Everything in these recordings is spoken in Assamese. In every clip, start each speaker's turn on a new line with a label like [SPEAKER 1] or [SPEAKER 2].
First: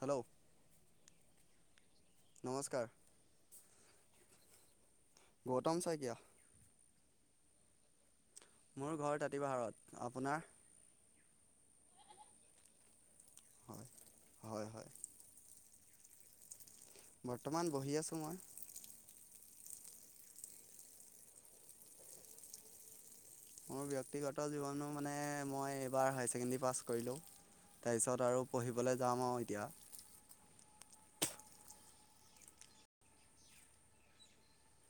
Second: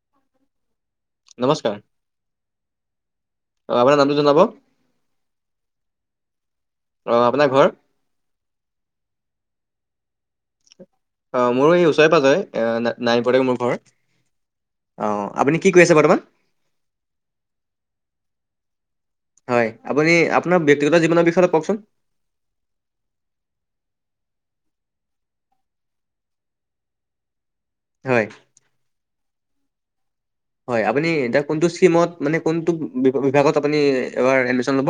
[SPEAKER 1] হেল্ল'।
[SPEAKER 2] নমস্কাৰ।
[SPEAKER 1] নমস্কাৰ
[SPEAKER 2] অহ, আপোনাৰ নামটো জনাব?
[SPEAKER 1] গৌতম শইকীয়া।
[SPEAKER 2] অহ, আপোনাৰ ঘৰ?
[SPEAKER 1] মোৰ ঘৰ তাঁতি পাহাৰত। আপোনাৰ?
[SPEAKER 2] অহ, মোৰ এই ওচৰে পাঁজৰে অহ, নাই-নাইপাৰত মোৰ ঘৰ।
[SPEAKER 1] হয়, হয়, হয়।
[SPEAKER 2] অ আপুনি কি কৰি আছে বৰ্তমান?
[SPEAKER 1] বৰ্তমান বহি মই।
[SPEAKER 2] হয়, আপুনি আপোনাৰ ব্যক্তিগত জীৱনৰ বিষয়ে অলপ কওঁকচোন?
[SPEAKER 1] মোৰ ব্যক্তিগত জীৱনতো মানে মই এইবাৰ হায়াৰ ছেকেণ্ডেৰী পাছ কৰিলোঁ। তাৰপিছত
[SPEAKER 2] হয়
[SPEAKER 1] আৰু পঢ়িবলৈ যাম আৰু এতিয়া।
[SPEAKER 2] হয় আপুনি এতিয়া কোনতো ছেমট মানে কোনতো বিভাগত আপুনি এইবাৰ এদমিচন ল'ব?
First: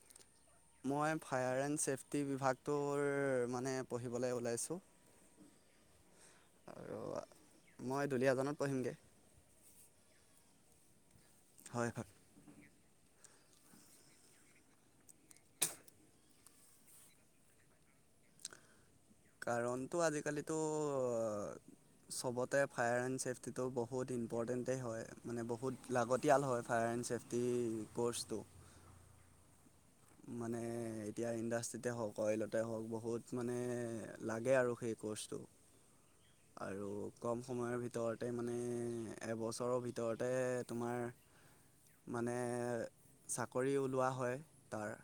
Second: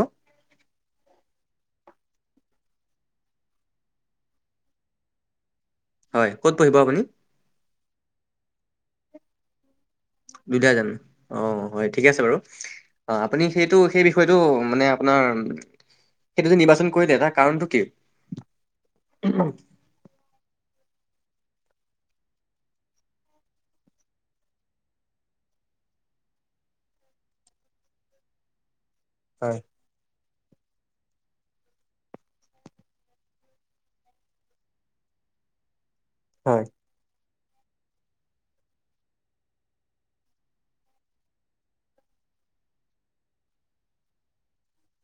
[SPEAKER 1] মই ফায়াৰ এণ্ড চেফটি বিভাগটোৰ মানে পঢ়িবলৈ ওলাইছোঁ।
[SPEAKER 2] হয়, ক'ত পঢ়িব
[SPEAKER 1] আৰু
[SPEAKER 2] আপুনি?
[SPEAKER 1] মই দুলিয়াজানত পঢ়িমগে।
[SPEAKER 2] দুলিয়াজানত অহ, হয় ঠিকে আছে বাৰু। অহ, আপুনি সেইটো সেই বিষয়টো মানে আপোনাৰ সেইটো যে নিৰ্বাচন কৰিলে তাৰ কাৰণটো কি?
[SPEAKER 1] কাৰণটো আজিকালিতো চবতে ফায়াৰ এণ্ড চেফটিটো বহুত ইম্পৰ্টেণ্টেই হয়, মানে বহুত লাগতিয়াল হয় ফায়াৰ এণ্ড চেফটি ক'ৰ্চটো।
[SPEAKER 2] হয়।
[SPEAKER 1] মানে এতিয়া ইণ্ডাষ্ট্ৰিতে হওঁক, অইলতে হওঁক বহুত মানে লাগে আৰু সেই ক'ৰ্চটো।
[SPEAKER 2] হয়
[SPEAKER 1] আৰু কম সময়ৰ ভিতৰতে মানে, এবছৰৰ ভিতৰতে তোমাৰ মানে চাকৰি ওলোৱা হয় তাৰ।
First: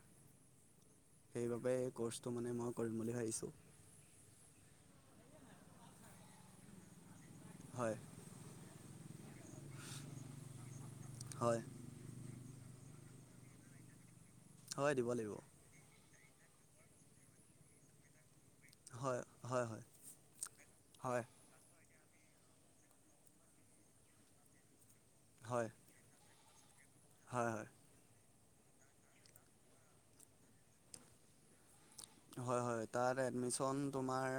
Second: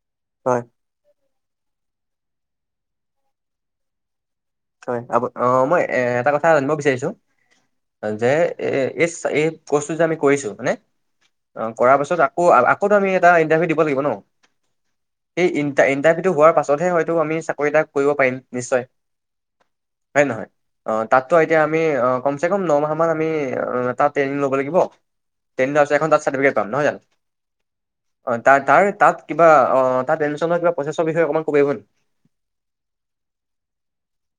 [SPEAKER 2] হয়।
[SPEAKER 1] সেইবাবে এই ক'ৰ্চটো মানে মই কৰিম বুলি ভাবিছোঁ।
[SPEAKER 2] হয় আপু অহ, মই এ-এটা কথা জানিব বিচাৰিছোঁ।
[SPEAKER 1] হয়।
[SPEAKER 2] যে এ-এই, এই কৰ্চটো যে আমি কৰিছো মানে,
[SPEAKER 1] হয়
[SPEAKER 2] অহ। কৰাপাছত আকৌ, আকৌ আমি এটা ইন্টাৰভিউ দিব লাগিব ন?
[SPEAKER 1] হয় দিব লাগিব
[SPEAKER 2] সেই ইন ইণ্টাৰভিউটো হোৱাৰ পাছতহে হয়তো আমি চাকৰি এটা কৰিব পাৰিম, নিশ্চয়।
[SPEAKER 1] হয়, হয়, হয়।
[SPEAKER 2] হয় নহয়? অহ,
[SPEAKER 1] হয়
[SPEAKER 2] তাতো এতিয়া আমি অহ, কমচে কম নমাহ মান আমি তাত ট্ৰেইনিং ল'ব লাগিব।
[SPEAKER 1] হয়
[SPEAKER 2] কেইদিনমান পাছত এখন তাত চাৰ্টফিকট পাম নহয় জানো?
[SPEAKER 1] হয়, হয়।
[SPEAKER 2] হয়। তাৰ-তাৰ তাত কিবা অহ, তাত এডমিশ্যন লোৱা কিবা প্ৰচেছৰ বিষয়ে অকণমান ক'ব পাৰিব নেকি?
[SPEAKER 1] হয়, হয়। তাত এডমিশ্যন তোমাৰ,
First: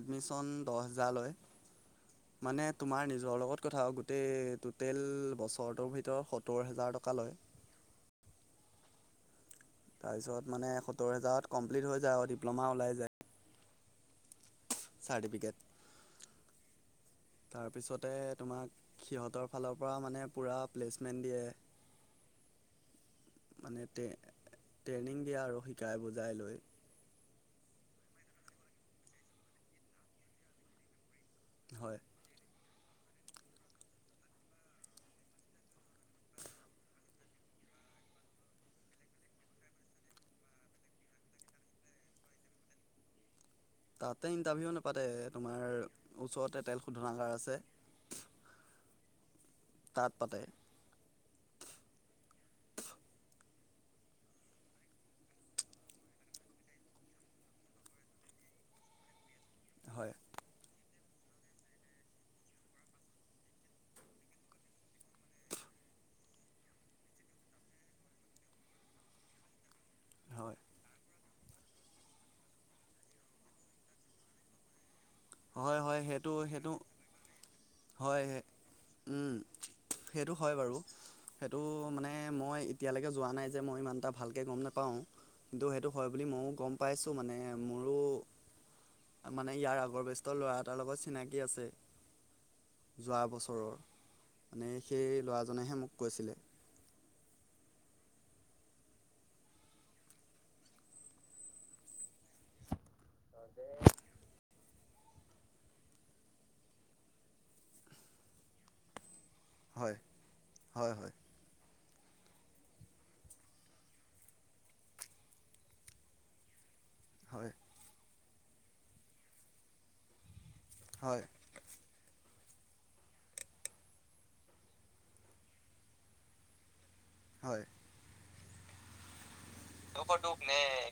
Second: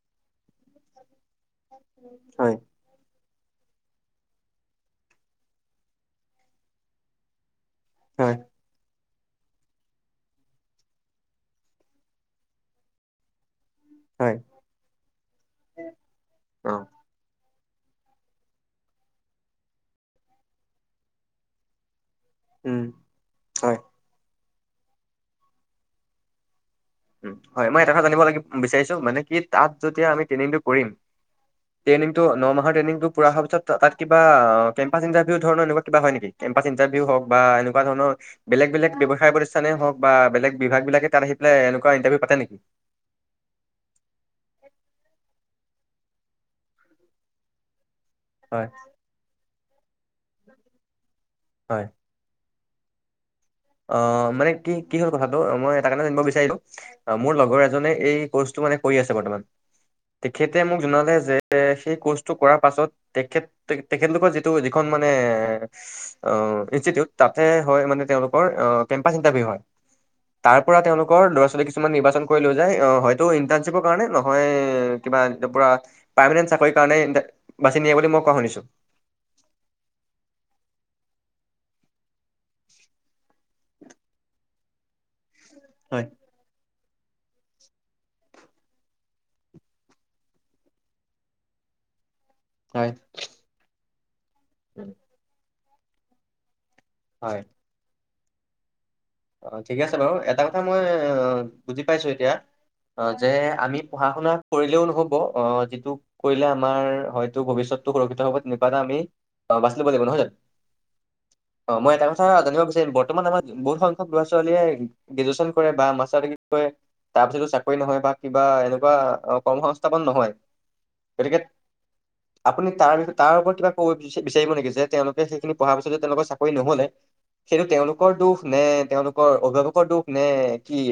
[SPEAKER 1] এডমিশ্যন দহ হেজাৰ লয়।
[SPEAKER 2] হয়
[SPEAKER 1] মানে তোমাৰ নিজৰ লগত কথা আৰু গোটেই টোটেল বছৰটোৰ ভিতৰত সত্তৰ হেজাৰ টকা লয়।
[SPEAKER 2] হয়।
[SPEAKER 1] তাৰপিছত, মানে সত্তৰ হাজাৰত কমপ্লিট হৈ যায় আৰু ডিপ্ল'মা ওলাই যায়।
[SPEAKER 2] হয়।
[SPEAKER 1] চাৰ্টিফিকেট
[SPEAKER 2] অ
[SPEAKER 1] তাৰপিছতে তোমাক, সিহঁতৰ ফালৰ পৰা মানে পুৰা প্লেচমেণ্ট দিয়ে।
[SPEAKER 2] উম। হয়
[SPEAKER 1] মানে, টে-ট্ৰেইনিং দিয়ে আৰু শিকাই বুজাই লৈ।
[SPEAKER 2] উম, হয়! মই এটা কথা জানিব লাগিব বিচাৰিছোঁ, মানে কি, তাত যেতিয়া, আমি ট্ৰেইনিংটো কৰিম
[SPEAKER 1] হয়
[SPEAKER 2] ট্ৰেইনিংটো ন মাহৰ ট্ৰেইংনিটো পোৰা হোৱাৰ পিছত তাত কিবা কেম্পাছ ইণ্টাৰভিউ ধৰণৰ এনেকুৱা কিবা হয় নেকি? কেম্পাছ ইন্টাৰভিউ হওঁক বা এনেকুৱা ধৰণৰ বেলেগ-বেলেগে ব্যৱসায় প্ৰতিষ্ঠানে হওঁক বা বেলেগ বিভাগবিলাকে তাত আহি পেলাই, এনেকুৱা ইণ্টাৰভিউ পাতে নেকি?
[SPEAKER 1] তাতে, ইণ্টাৰভিউ নেপাতে। তোমাৰ, ওচৰতে তেল শোধনাগাৰ আছে।
[SPEAKER 2] হয়।
[SPEAKER 1] তাত পাতে
[SPEAKER 2] হয়! অ' মানে কি-কিহৰ কথাটো, মই এটা কাৰণে জানিব বিচাৰিলো অ'! মোৰ লগৰ এজনে এই কৰ্চটো মানে, কৰি আছে বৰ্তমান।
[SPEAKER 1] হয়!
[SPEAKER 2] তেখেতে মোক জনালে যে, সেই কৰ্চটো কৰাৰ পাছত তেখেত, তে-তেখেতলোকৰ যিটো যিখন মানে এ অ' ইনষ্টিটিউট তাতে হয় মানে তেওঁলোক অ'! কেম্পাচ ইণ্টাৰভিউ হয়।
[SPEAKER 1] হয়
[SPEAKER 2] তাৰপৰা, তেওঁলোকৰ ল'ৰা- ছোৱালী কিছুমান নিৰ্বাচন কৰি লৈ যায়, অ' হয়টো ইন্টাৰ্শ্বিপৰ কাৰণে, নহয় কিবা এ, পূৰা
[SPEAKER 1] হয় হয় সেইটো
[SPEAKER 2] পামেৰ্নেণ্ট
[SPEAKER 1] সেইটো
[SPEAKER 2] চাকৰি কাৰণে ইণ্টা, বাছি নিয়ে বুলি,
[SPEAKER 1] হয়
[SPEAKER 2] মই কোৱা শুনিছোঁ।
[SPEAKER 1] উম, সেইটো হয় বাৰু। সেইটো মানে, মই এতিয়ালৈকে যোৱা নাই যে মই ইমান এটা ভালকে গম নেপাওঁ। কিন্তু, সেইটো হয় বুলি মইয়ো গম পাইছোঁ, মানে। মোৰো মানে, ইয়াৰ আগৰ বেষ্টৰ ল'ৰা এটাৰ লগত চিনাকি আছে।
[SPEAKER 2] হয়
[SPEAKER 1] যোৱা বছৰৰ মানে, সেই ল'ৰাজনেহে মোক কৈছিলে।
[SPEAKER 2] হয়। ঠিক আছে বাৰু, এটা কথা মই বুজি পাইছোঁ এতিয়া অ', যে আমি পঢ়া-শুনা কৰিলেও নহ'ব, অ' যিটো কৰিলে, আমাৰ হয়তো, ভৱিষ্যতটো সুৰক্ষিত হ'ব তেনেকুৱা এটা আমি, অ' বাছ ল'ব
[SPEAKER 1] হয়
[SPEAKER 2] লাগিব, নহয় জানো?
[SPEAKER 1] হয় হয়
[SPEAKER 2] অ' মই এটা কথা জানিব বিচাৰিম, বৰ্তমান আমাৰ বহুত চ'ব ল'ৰা-ছোৱালীয়ে, গ্ৰেজুৱেচন কৰে বা মাষ্টাৰডিগ্ৰী কৰে তাৰপিছতো,
[SPEAKER 1] হয়
[SPEAKER 2] চাক কৰি নহয় বা কিবা এনেকুৱা, কৰ্মসংস্থাপন নহয়।
[SPEAKER 1] হয়
[SPEAKER 2] গতিকে, আপুনি তাৰ, তাৰ ওপৰত কিবা ক'ব বিচাৰিব নেকি? যে, তেওঁলোকে সেইখিনি পঢ়াৰ পিছতো তেওঁলোকৰ চাকৰি নহ'লে।
[SPEAKER 1] হয়
[SPEAKER 2] সেইটো তেওঁলোকৰ দুখ নে, তেওঁলোকৰ অভিভাৱক কৰা দুখ নে কি?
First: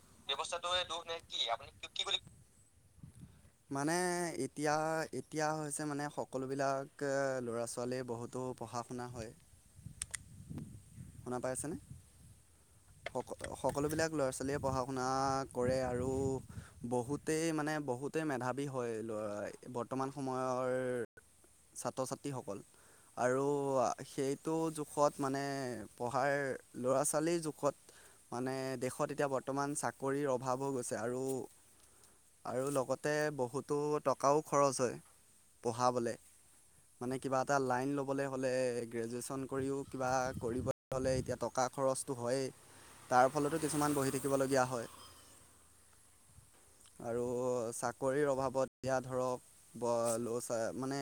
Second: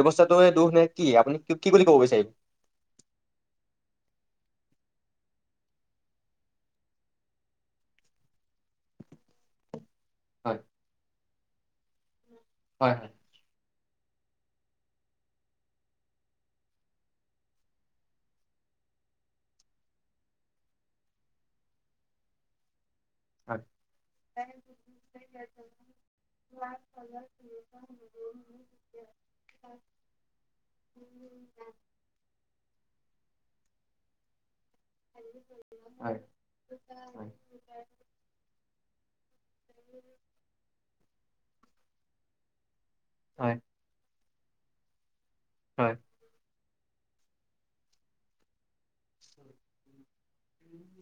[SPEAKER 2] ব্যৱস্থাটো দুখ নে কি, আপুনি কি বুলি ক'ব বিচাৰিব?
[SPEAKER 1] মানে এতিয়া, এতিয়া হৈছে মানে সকলোবিলাক কে' ল'ৰা ছোৱালীয়ে বহুতো পঢ়া শুনা হয়।
[SPEAKER 2] হয়!
[SPEAKER 1] শুনা পাই আছেনে?
[SPEAKER 2] হয় হয়।
[SPEAKER 1] সকল সকলোবিলাক ল'ৰা ছোৱালীয়ে পঢ়া শুনা কৰে আৰু বহুতেই মানে বহুত, তেই মেধাবী হয় ল' বৰ্তমান সময়ৰ, ছাত্ৰ-ছাত্ৰীসকল। আৰু
[SPEAKER 2] হয়
[SPEAKER 1] সেইটো জোখত মানে পঢ়াৰ ল'ৰা ছোৱালীৰ জোখত, মানে, দেশত এতিয়া বৰ্তমান চাকৰিৰ অভাৱ হৈ গৈছে। আৰু আৰু লগতে বহুতো টকাও খৰচ হয়, পঢ়াবলে।
[SPEAKER 2] হয়
[SPEAKER 1] মানে,
[SPEAKER 2] হয়
[SPEAKER 1] কিবা এটা লাইন ল'বলৈ হ'লে, গ্ৰেজুৱেশ্যন কৰিও কিবা কৰিবলৈ হ'লে, এতিয়া টকা খৰচটো হৈয়েই। তাৰ
[SPEAKER 2] হয়
[SPEAKER 1] ফলতো কিছুমান বহি থাকিবলগীয়া হয়।
[SPEAKER 2] হয়!
[SPEAKER 1] আৰু চাকৰিৰ অভাৱত, এয়া ধৰক, [unintelligible] [unintelligible] মানে,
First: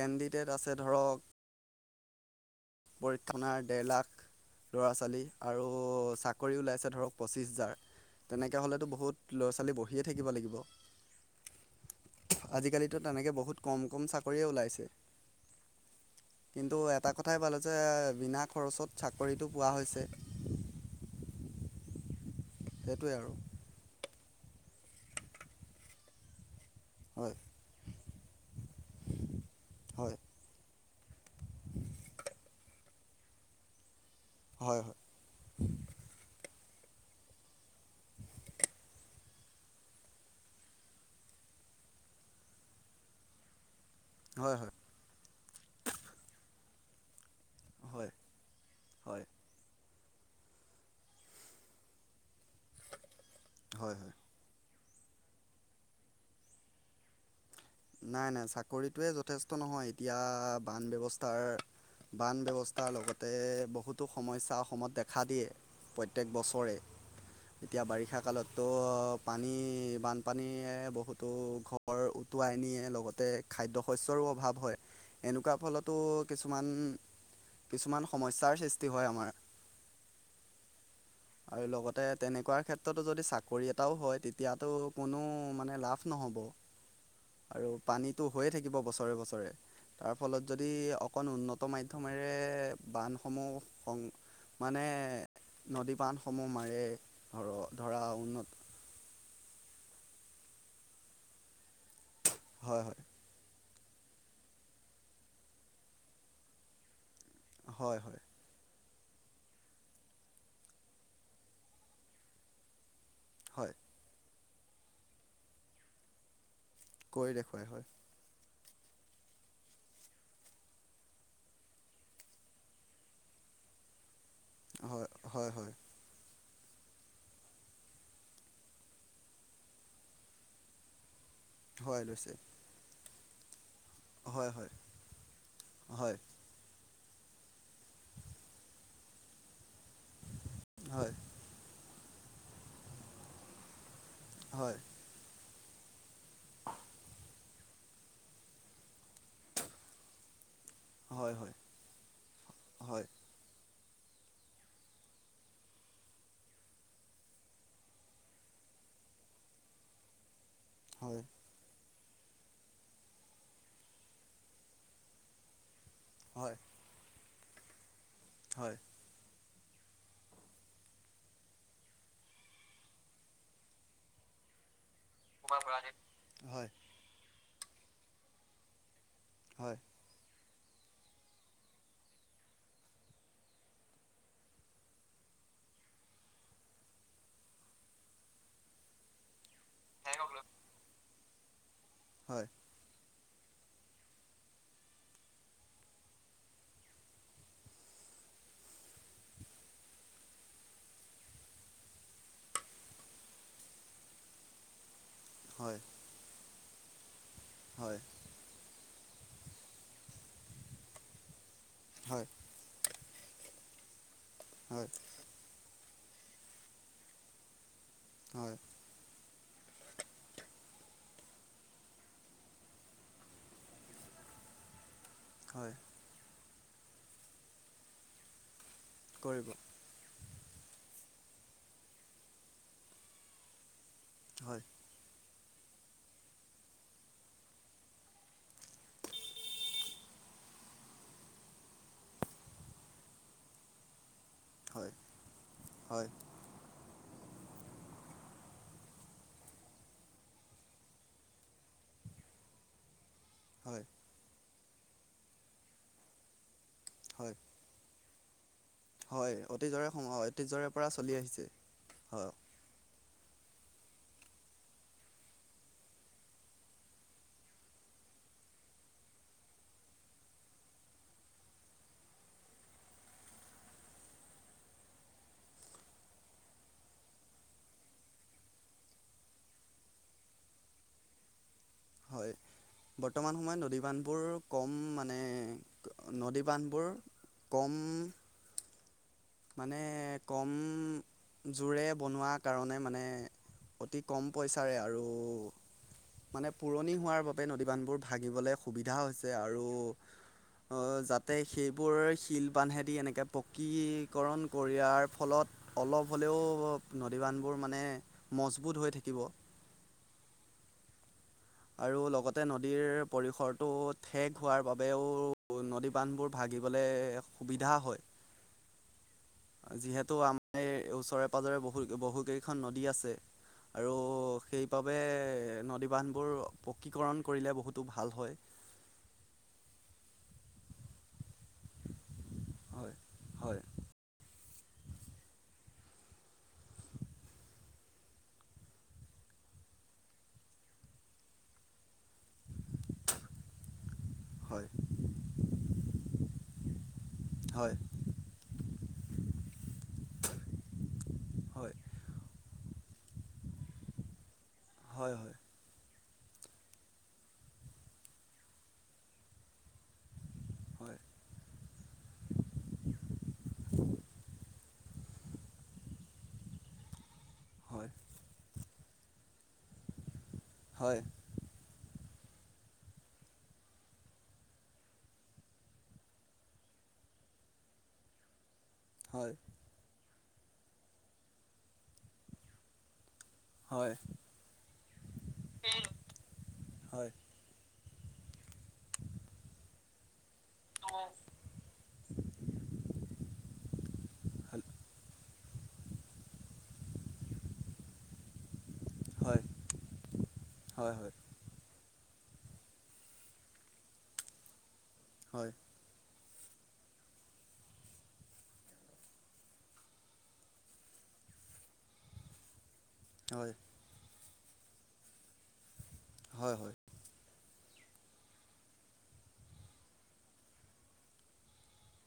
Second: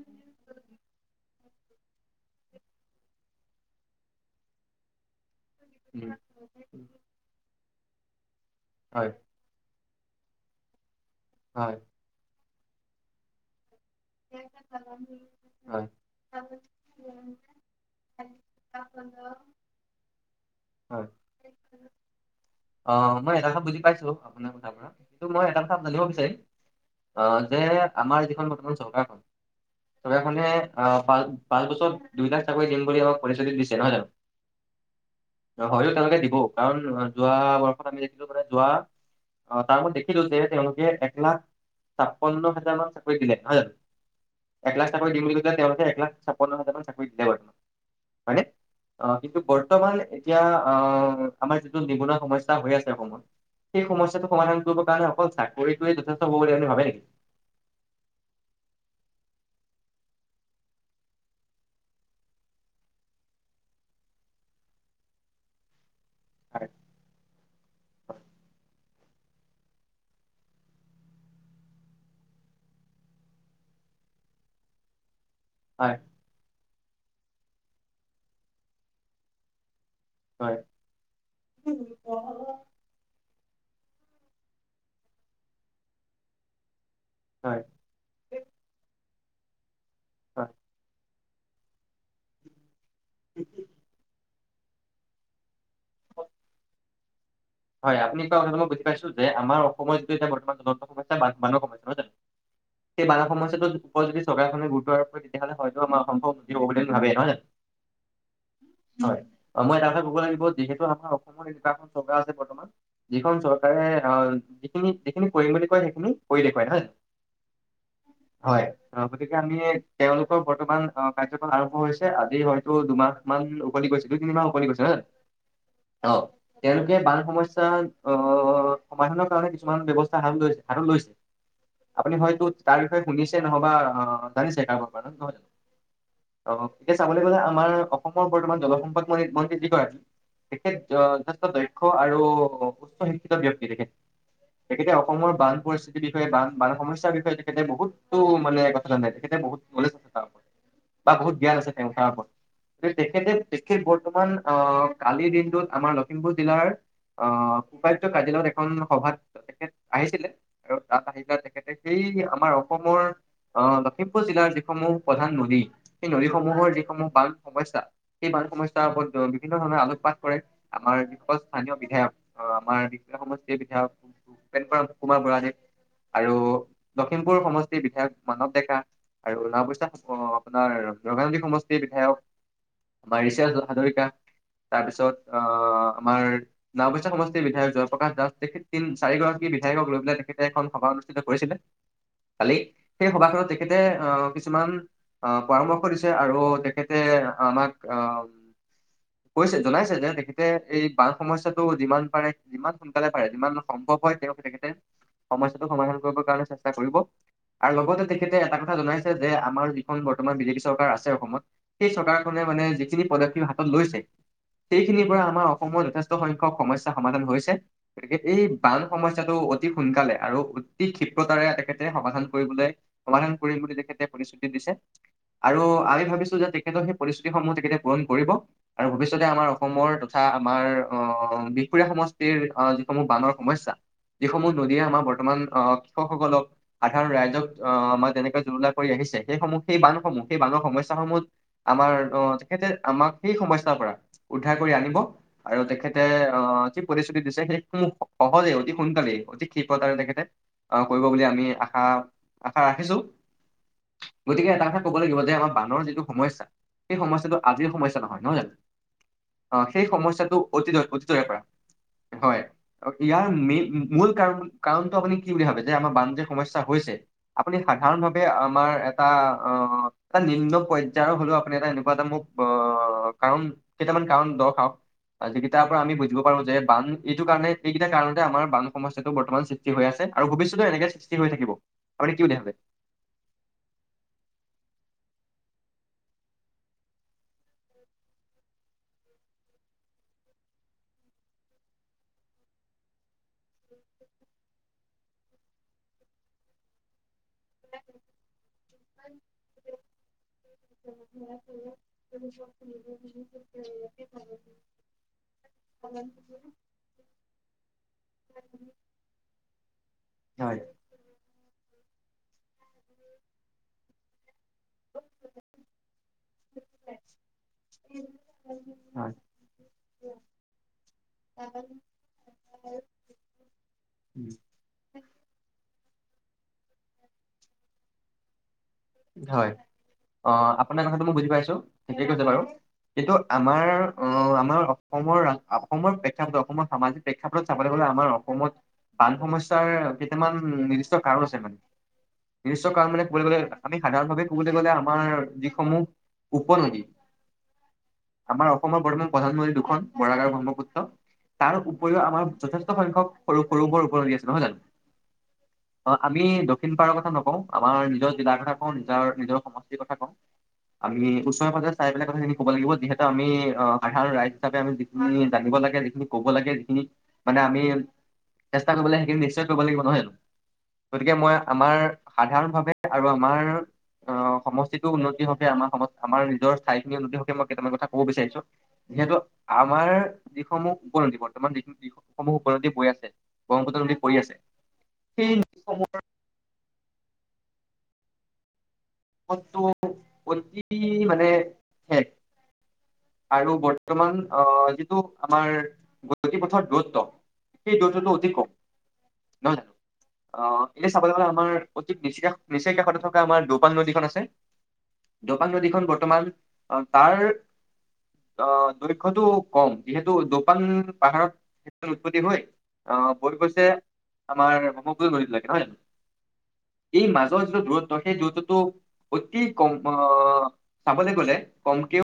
[SPEAKER 1] কেণ্ডিডেট আছে ধৰক, পৰীক্ষাণাৰ ডেৰ লাখ ল'ৰা-ছোৱালী আৰু
[SPEAKER 2] উম
[SPEAKER 1] চাকৰি ওলাইছে ধৰক পঁচিছ হেজাৰ, তেনেকৈ হ'লেতো
[SPEAKER 2] হয়
[SPEAKER 1] বহুত ল'ৰা-ছোৱালী বহিয়ে থাকিব লাগিব।
[SPEAKER 2] হয়।
[SPEAKER 1] আজিকালিতো তেনেকে বহুত কম কম চাকৰিয়ে ওলাইছে।
[SPEAKER 2] হয়
[SPEAKER 1] কিন্তু এটা কথাই ভাল হৈছে, বিনা খৰচত চাকৰিটো পোৱা হৈছে।
[SPEAKER 2] হয়।
[SPEAKER 1] সেইটোৱে
[SPEAKER 2] অ',
[SPEAKER 1] আৰু
[SPEAKER 2] মই এটা কথা বুজি পাইছো আপোনাৰ কথাৰ পৰা। কিন্তু মই এটা কথা জানিব বিচাৰিম অ,
[SPEAKER 1] হয়
[SPEAKER 2] যে আমাৰ যিখন বৰ্তমান চৰকাৰখন,
[SPEAKER 1] হয়
[SPEAKER 2] চৰকাৰখনে আহ প পাঁচ বছৰ দুইলাখ চাকৰি দিম বুলি আমাক পতিশ্ৰুতি দিছে, নহয় জানো?
[SPEAKER 1] হয়
[SPEAKER 2] হয়তো তেওঁলোকে দিবও, কাৰণ যোৱা [unintelligible] অ তাৰ মই দেখিলো যে তেওঁলোকে এক লাখ ছাপন্ন হাজাৰ মান চাকৰি দিলে, নহয় জানো?
[SPEAKER 1] হয় হয় হয়
[SPEAKER 2] একলাখ চাকৰি দিম বুলি কৈছিলে, তেওঁলোকে এক লাখ ছাপন্ন হেজাৰ চাকৰি দিলে বাৰু।
[SPEAKER 1] হয়
[SPEAKER 2] হয়নে? অ,
[SPEAKER 1] হয়
[SPEAKER 2] কিন্তু বৰ্তমান এতিয়া আহ আমাৰ যিটো নিবনুৱা সমস্যা এটা হৈ আছে অসমত, সেই
[SPEAKER 1] হয় হয়
[SPEAKER 2] সমস্যাটো সমাধান কৰিবৰ কাৰণে অকল চাকৰিটোৱে যথেষ্ট হ'ব বুলি আপুনি ভাবে নেকি?
[SPEAKER 1] নাই, নাই, চাকৰিটোৱে যথেষ্ট নহয়। এতিয়া বান ব্যৱস্থাৰ বান ব্যৱস্থাৰ লগতে বহুতো সমস্যা অসমত দেখা দিয়ে। প্ৰত্যেক
[SPEAKER 2] হয়
[SPEAKER 1] বছৰে, এতিয়া বাৰিষা কালতটো পানী, বানপানীয়ে বহুতো ঘৰ তুৱাই নিয়ে লগতে খাদ্য শস্যৰো অভাৱ হয়। এনেকুৱা
[SPEAKER 2] হয়
[SPEAKER 1] ফলতো, কিছুমান, কিছুমান সমস্যাৰ সৃষ্টি হয় আমাৰ।
[SPEAKER 2] হয়।
[SPEAKER 1] আৰু লগতে তেনেকুৱা ক্ষেত্ৰতো যদি চাকৰি এটাও হয় তেতিয়াতো কোনো মানে লাভ নহ'ব।
[SPEAKER 2] [inaudible]
[SPEAKER 1] আৰু পানীটো হৈয়ে থাকিব বছৰে বছৰে, তাৰ
[SPEAKER 2] হয়।
[SPEAKER 1] ফলত যদি! অকণ উন্নত মাধমেৰে বান্ধসমূহ সম মানে, নদী বান্ধসমূহ মাৰে, ধৰ
[SPEAKER 2] হয়
[SPEAKER 1] ধৰা
[SPEAKER 2] আপুনি কোৱা কথাটো
[SPEAKER 1] উন্নত
[SPEAKER 2] মই বুজি পাইছো যে, আমাৰ অসমত এইটো এতিয়া বৰ্তমান জন সমস্যা বা মানৱ সমস্যা
[SPEAKER 1] হয়, হয়,
[SPEAKER 2] এই বানৰ সমস্যাটোত ওপৰত যদি চৰকাৰখনে গুৰুত্ব আৰোপ কৰে, তেতিয়াহ'লে হয়তো আমা অসমখন সুখী হ'ব বুলি ভাবেই নহয়া জানো?
[SPEAKER 1] হয়, হয়,
[SPEAKER 2] হয়, মই এটা কথা কব লাগিব - যিহেতু আমাৰ অসমৰ এনেকুৱা এখন চৰকাৰ আছে বৰ্ত যিখন
[SPEAKER 1] হয়
[SPEAKER 2] চৰকাৰে, অ যিখিনি যিখিনি কৰিম বুলি কয় সেইখিনি কৰি দেখুৱায়। নহ
[SPEAKER 1] কৰি দেখুৱায় হয়।
[SPEAKER 2] হয়। অ, গতিকে আমি তেওঁলোকৰ বৰ্তমান অ কাৰ্যকাল আৰম্ভ হৈছে। আজি হয়তো দুমাহ মান উকলি গৈছে দুই তিনি মাহ উকলি গৈছে নহয় জানো?
[SPEAKER 1] হয় হয় হয়
[SPEAKER 2] অ তেওঁলোকে বান সমচ স্যাৰ আহ সমাধানৰ কাৰণে কিছুমান ব্যৱস্থা হাত লৈছে হাতত লৈছে।
[SPEAKER 1] হয়
[SPEAKER 2] আপুনি
[SPEAKER 1] লৈছে
[SPEAKER 2] হয়তো তাৰ, শুনিছে নহবা আহ
[SPEAKER 1] হয়
[SPEAKER 2] জানিছে
[SPEAKER 1] হয়
[SPEAKER 2] কাৰোবাৰ কাৰ নহয় জানো!
[SPEAKER 1] হয়
[SPEAKER 2] অ এতিয়া চাবলৈ গলে আমাৰ অসমৰ বৰ্তমান জলসম্পদ ম, মন্ত্ৰী যিগৰাকী, তেখেত
[SPEAKER 1] হয়
[SPEAKER 2] যথেষ্ট দক্ষ আৰু উচ্চ শিক্ষিত ব্যযক্তি তেখেত।
[SPEAKER 1] হয়
[SPEAKER 2] তেখেতে অসমৰ বান পৰিস্থিতিৰ বিষয়ে বান, বান সমস্যাৰ বিষয়ে তেখেতে বহুত টো মানে কথা নাই। তেখেতে বহুত নলেচ বা বহুত
[SPEAKER 1] হয় হয়
[SPEAKER 2] জ্ঞান আছে তেওঁ তাৰ ওপৰত। কিন্তু
[SPEAKER 1] হয়
[SPEAKER 2] তেখেতে তেখেত বৰ্তমান আহ কালিৰ দিনটোত আমাৰ লখিমপুৰ জিলাৰ আহ উপায়ুক্ত কাৰ্যালয়ত এখন সভাত তেখেত আহিছিলে আৰু তাত
[SPEAKER 1] হয়
[SPEAKER 2] আহি পেলাই তেখেতে এই আমাৰ অসমৰ, আহ লখিমপুৰ জিলাৰ যিসমূহ প্ৰধান নদী, সেই
[SPEAKER 1] হয়
[SPEAKER 2] নদীসমূহৰ যিসমূহ বান সমস্যা, সেই বান
[SPEAKER 1] হয়
[SPEAKER 2] সমস্যাৰ ওপৰত বিভিন্ন ধৰণে আলোকপাত কৰে। আমাৰ যিসকল স্থানীয় বিধায়ক, আমাৰ সমষ্টিৰ বিধায়ক কুমাৰ বুৰাাদেৱ, আৰু
[SPEAKER 1] হয়
[SPEAKER 2] লখিমপুৰ সমষ্টিৰ বিধায়ক মানৱ ডেকা। আৰু
[SPEAKER 1] হয়
[SPEAKER 2] অৱশা আপোনাৰ ৰগাংগি সমষ্টিৰ বিধায়ক। আমাৰ বাৰিষা হাজৰিকা তাৰপিছত আহ, আমাৰ নওবৈচা সমষ্টিৰ বিধায়ক জয়প্ৰকাশ দাস, তেখেত ন চাৰিগৰাকী বিধায়ক লৈ পাই তেখেতে এখন। সভা অনুষ্ঠিত কৰিছিলে,
[SPEAKER 1] হয়
[SPEAKER 2] কালি। সেই সভাখনত তেখেতে আহ কিছুমান আহ পৰামৰ্শ দিছে আৰু। তেখেতে আমাক অ, কৈছে জনাইছে যে তেখেতে এই বান সমস্যাত। যিমান পাৰে যিমান সোনকালে পাৰে যিমান সম্ভৱ হয় তেওঁক তেখেতে
[SPEAKER 1] হয়
[SPEAKER 2] সমস্যতটো
[SPEAKER 1] হয়
[SPEAKER 2] সমাধান। কাৰ চেষ্ট কৰিব আৰু লগতে তে
[SPEAKER 1] হয়
[SPEAKER 2] তেখেতে এটা কথা জনাইছে যে আমাৰ যিখন বৰ্তমান বিজেপি চৰকাৰ আছে অসমত, সেই চৰকাৰখনে মানে। যিখিন পদক্ষেপ হাতত লৈছে,
[SPEAKER 1] হয়
[SPEAKER 2] সেইখিনিৰ পৰা আমাৰ অসমৰ যথেষ্ট সংখ্যক সমস্যা সমাধান হৈছে। গতিকে এই
[SPEAKER 1] হয়
[SPEAKER 2] বা সমস্যাটো অতি সোনকালে আৰু অতি ক্ষিপ্ৰতাৰে তেখেতে সমাধান কৰিবলৈ। সমাধান কৰিম বুলি তেখেতে প্ৰতিশ্ৰুতি দিছে। আৰু
[SPEAKER 1] হয়
[SPEAKER 2] আমি ভাবিছো যে তেখেত সেই পৰিস্থিতিসমূহ তেখেতে পূৰণ কৰিব, আৰু ভৱিষ্যতে আমাৰ
[SPEAKER 1] কৰিব
[SPEAKER 2] অসমৰ। তথা আমাৰ আহ বিখুৰীয়া সমষ্টিৰ যিসমূহ বানৰ সমস্যা। যিসমূহ
[SPEAKER 1] হয়
[SPEAKER 2] নদীয়ে আমাৰ বৰ্তমান আহ কৃষকসকলক সাধাৰণ ৰাইজক আহ আমাৰ যেনেকে জুৰুলা কৰি আহিছে, সেইসমূহ সেই বান্ধসমূহ সেই বান্ধৰ সমস্যাস সমূহ। আমাৰ অ, তেখেতে আমাক সেই সমস্যাৰ পৰা উদ্ধাৰ কৰি
[SPEAKER 1] হয়
[SPEAKER 2] আনিব আৰু তেখেত।
[SPEAKER 1] হয়
[SPEAKER 2] যি প্ৰতিশ্ৰুতি দিছে সেই সহজে অতি সোনকালে অতি ক্ষিপ্ৰতাৰে তেখেতে। আহ কৰিব বুলি আমি আশা আশা ৰাখিছো।
[SPEAKER 1] হয়।
[SPEAKER 2] গতিকে এটা কথা ক'ব লাগিব যে আমাৰ বানৰ যিটো সমস্যা। সেই
[SPEAKER 1] হয়
[SPEAKER 2] সমস্যাটো আজিৰ সমস্যা নহয়, নহয় জানো
[SPEAKER 1] হয়
[SPEAKER 2] আহ সেই
[SPEAKER 1] অতীজৰে সম
[SPEAKER 2] সমস্যাটো।
[SPEAKER 1] অতীজৰে পৰা চলি
[SPEAKER 2] অত'তৰে পৰা
[SPEAKER 1] আহিছে
[SPEAKER 2] হয়। ইয়াৰ মেইন মূল কাৰণ কাৰণটো আপুনি কি বুলি ভাবে যে আমাৰ বানজ সমস্যা হৈছে। আপুনি সাধাৰণ ভাৱে আমাৰ এটা আহ এটা নিম্ন পৰ্যয়ায়ৰ হ'লেও আপুনি এটা এনেকুৱা এটা মোক। বা কাৰণ কেইটামান কাৰণ দৰ্শাক। যিকেইটাৰ পৰা আমি বুজিব পাৰো যে বান এইটো কাৰণে এইকেইটা কাৰণতে আমাৰ বান সমস্যাটো বৰ্তমান। সষ্ট হৈ আ, আৰু ভৱিষ্যতেও এনেকে সৃষ্টি থাকিব। আপুনি কি
[SPEAKER 1] হয়।
[SPEAKER 2] বুলি ভাবে?
[SPEAKER 1] বৰ্তমান সময়ত নদী বান্ধবোৰ কম মানে নদী বান্ধবোৰ। কম। মানে কম জোৰে বনোৱাৰ কাৰণে মানে। অতি কম পইচাৰে আৰু। মানে পুৰণি হোৱাৰ বাবে নদীবান্ধবোৰ ভাগঙবলৈ সুবিধা হৈছে আৰু। যাতে সেইবোৰ শিল বান্ধেদি এনেকৈ পকী। কৰণ কৰাৰ ফলত অলপ হ'লেও নদীবান্ধবোৰ মানে। মজবুত হৈ থাকিব।
[SPEAKER 2] হয়।
[SPEAKER 1] আৰু লগতে নদীৰ পৰিসৰটো। ঠেক হোৱাৰ বাবেও নদী বান্ধবোৰ ভাগিবলৈ সুবিধা হয়।
[SPEAKER 2] হয়।
[SPEAKER 1] যিহেতু আমাৰ এই ওচৰে পাঁজৰে বহু বহুকেইখন নদী আছে। আৰু
[SPEAKER 2] উম,
[SPEAKER 1] সেইবাবে নদীবান্ধ। বোৰ পকীকৰণ কৰিলে বহুতো ভাল হয়।
[SPEAKER 2] হয় অ, আপোনাৰ কথাটো মই বুজি পাইছো ঠিকে কৈছে বাৰু
[SPEAKER 1] হয়
[SPEAKER 2] কিন্তু
[SPEAKER 1] হয়
[SPEAKER 2] আমাৰ। অ, আমাৰ অসমৰ অসমৰ প্ৰেক্ষাপটত অসমৰ সামাজিক প্ৰেক্ষাপটত চাবলৈ গ'লে আমাৰ অসমত। বান সমস্যাৰ কেইটামান নিৰ্দিষ্ট কাৰণ আছে মানে নিৰ্দিষ্ট কাৰণ মানে কব আমি সাধাৰণভাৱে ক'বলৈ গ'লে আমাৰ যিসমূহ উপনদী
[SPEAKER 1] হয়,
[SPEAKER 2] আমাৰ অসমৰ বৰ্তমান প্ৰধানমন্ত্ৰী দুখন বৰাক আৰু ব্ৰহ্মপুত্ৰ, তাৰ
[SPEAKER 1] হয়
[SPEAKER 2] উপৰিও আমাৰ যথেষ্ট সংখ্যক সৰু সৰু উপনৈ আছে নহয় জানো?
[SPEAKER 1] হয়, হয়,
[SPEAKER 2] অ, আমি দক্ষিণ পাৰৰ কথা নকওঁ আমাৰ নিজৰ জিলাৰ কথা কওঁ নিজৰ নিজৰ সমষ্টিৰ কথা কওঁ।
[SPEAKER 1] হয় হয়
[SPEAKER 2] আমি ওচৰ পাজাৰ চবাক কথাখিনি ক'ব লাগিব যিহেতু আমি অ সাধাৰণ ৰাইজ হিচাপ আমি যিখিনি জানিব লাগে যিখিন কব লাগে যিখিনি মানে আমি
[SPEAKER 1] হয়
[SPEAKER 2] চেষ্টা কৰিবলৈ সেইখিনি নিশ্চয় কৰিব লাগিব নহয় জানো?
[SPEAKER 1] হয় হয়
[SPEAKER 2] গতিকে মই আমাৰ সাধাৰণ ভাৱে আৰু আমাৰ অ সমষ্টিতটো উন্নতি হকে আমাৰ সম আমাৰ নিজৰ স্থায়ীখিনিৰ উন্নতি হকে মই কেইটামান কথা ক'ব বিচাৰিছোঁ, যিহেতু
[SPEAKER 1] হয়
[SPEAKER 2] আমাৰ যিসমূহ উপনদীবোৰ, বৰ্তমানসমূহ উপনী বৈ আছে ব্ৰহ্মপুত্ৰ
[SPEAKER 1] হয় হয়
[SPEAKER 2] দি বৈ আছে সেইসমূহৰ
[SPEAKER 1] হয়,
[SPEAKER 2] [inaudible] অতি মানে [inaudible] আৰু বৰ্তমান অ, যিটো আমাৰ গতি পথত দূৰত্ব, সেই দূৰত্বটু অধিক কম।
[SPEAKER 1] হয়
[SPEAKER 2] নহয় জানো? আহ, এয়া চাবলৈ
[SPEAKER 1] হয়
[SPEAKER 2] গলে আমাৰ অতি নিচ নিচেই কাষতে থকা আমাৰ দু দপান নদীখন আছে দপান নদীখন বৰ্তমান তাৰ অ দৈ্ঘ্যটো কম যিহেতু দপান পাহাৰত ক্ষেত্ৰত উৎপত্তি হয়, অ, বৈ
[SPEAKER 1] হয়
[SPEAKER 2] গৈছে আমাৰ ব্ৰহ্মপুএ নদীলৈকে নহয় জানো?
[SPEAKER 1] হয়, হয়,
[SPEAKER 2] এই মাজৰ যিটো দূৰত্ব সেই দূৰত্ব ত অতি কম অ চাবলৈ গ'লে কমকেও